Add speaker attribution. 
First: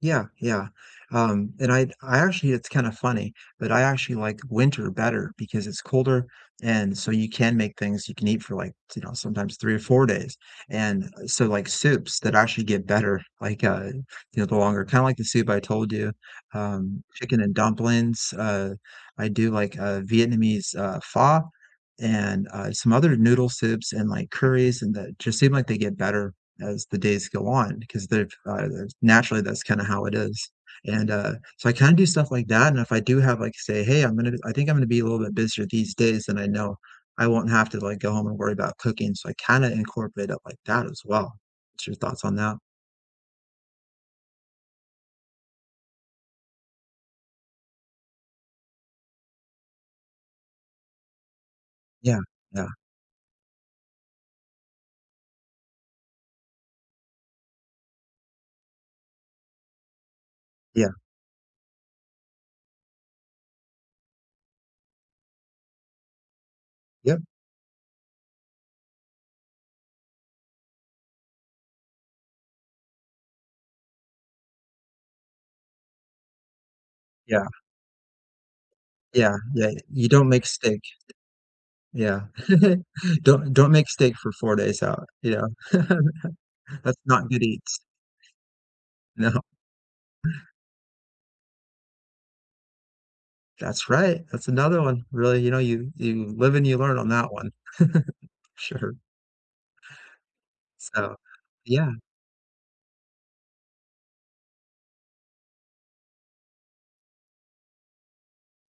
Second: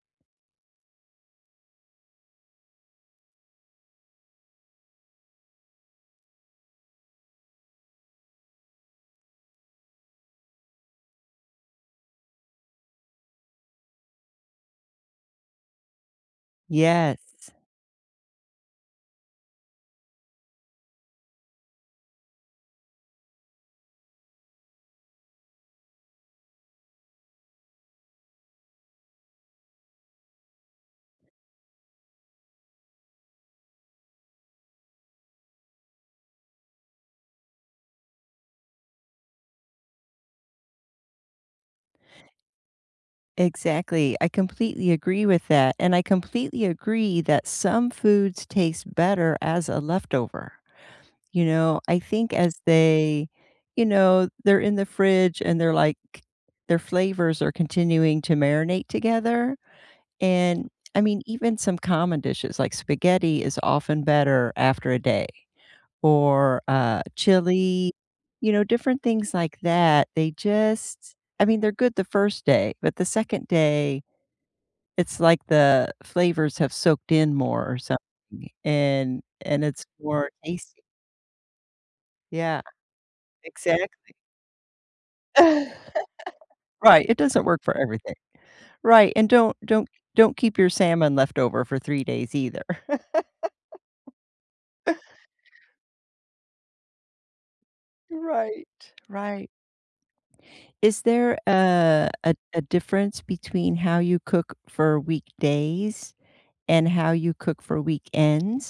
Speaker 1: Yeah, yeah, um, and I I actually it's kinda funny, but I actually like winter better because it's colder and so you can make things you can eat for, like, t you know, sometimes 3 or 4 days, and, so, like, soups that actually get better, like, uh, you know, the longer kinda like the soup I told you, um, chicken
Speaker 2: Yes.
Speaker 1: and dumplings. Uh, I do, like, uh, Vietnamese, uh, pho, and, uh, some other noodle soups, and, like, curries, and that just seem like they get better as the days go on, 'cause they're, uh there's naturally, that's kinda how it is, and, uh so, I kinda do stuff like that, and if I do have, like say, "Hey, I'm gonna I think I'm gonna be a little bit busier these days," and I know I won't have to, like, go home and worry about cooking, so I kinda incorporate up like that as well. What's your thoughts on that?
Speaker 2: Exactly, I completely agree with that, and I completely agree that some foods taste better as a leftover, you know? I
Speaker 1: Yeah,
Speaker 2: think as
Speaker 1: yeah.
Speaker 2: they you know, they're in the fridge and they're, like their flavors are continuing to marinate together, and,
Speaker 1: Yeah.
Speaker 2: I mean, even some common dishes, like spaghetti is often better after a day, or, uh,
Speaker 1: Yep.
Speaker 2: chili you know, different things like that, they just I mean, they're good the 1st day, but the 2nd day, it's like the flavors have soaked in
Speaker 1: Yeah.
Speaker 2: more, or something, and
Speaker 1: Yeah,
Speaker 2: and
Speaker 1: yeah,
Speaker 2: it's
Speaker 1: you don't
Speaker 2: more
Speaker 1: make steak.
Speaker 2: tasty.
Speaker 1: Yeah,
Speaker 2: Yeah.
Speaker 1: don't don't make
Speaker 2: Exactly.
Speaker 1: steak for 4 days out, yeah. That's
Speaker 2: Right, it
Speaker 1: not good
Speaker 2: doesn't work for
Speaker 1: eats.
Speaker 2: everything. Right, and
Speaker 1: No.
Speaker 2: don't don't don't keep your salmon left over for 3 days either.
Speaker 1: That's right, that's another one. Really, you know, you you live and you learn on that one.
Speaker 2: Right,
Speaker 1: Sure.
Speaker 2: right. Is
Speaker 1: So
Speaker 2: there,
Speaker 1: yeah.
Speaker 2: uh, a a difference between how you cook for weekdays and how you cook for weekends?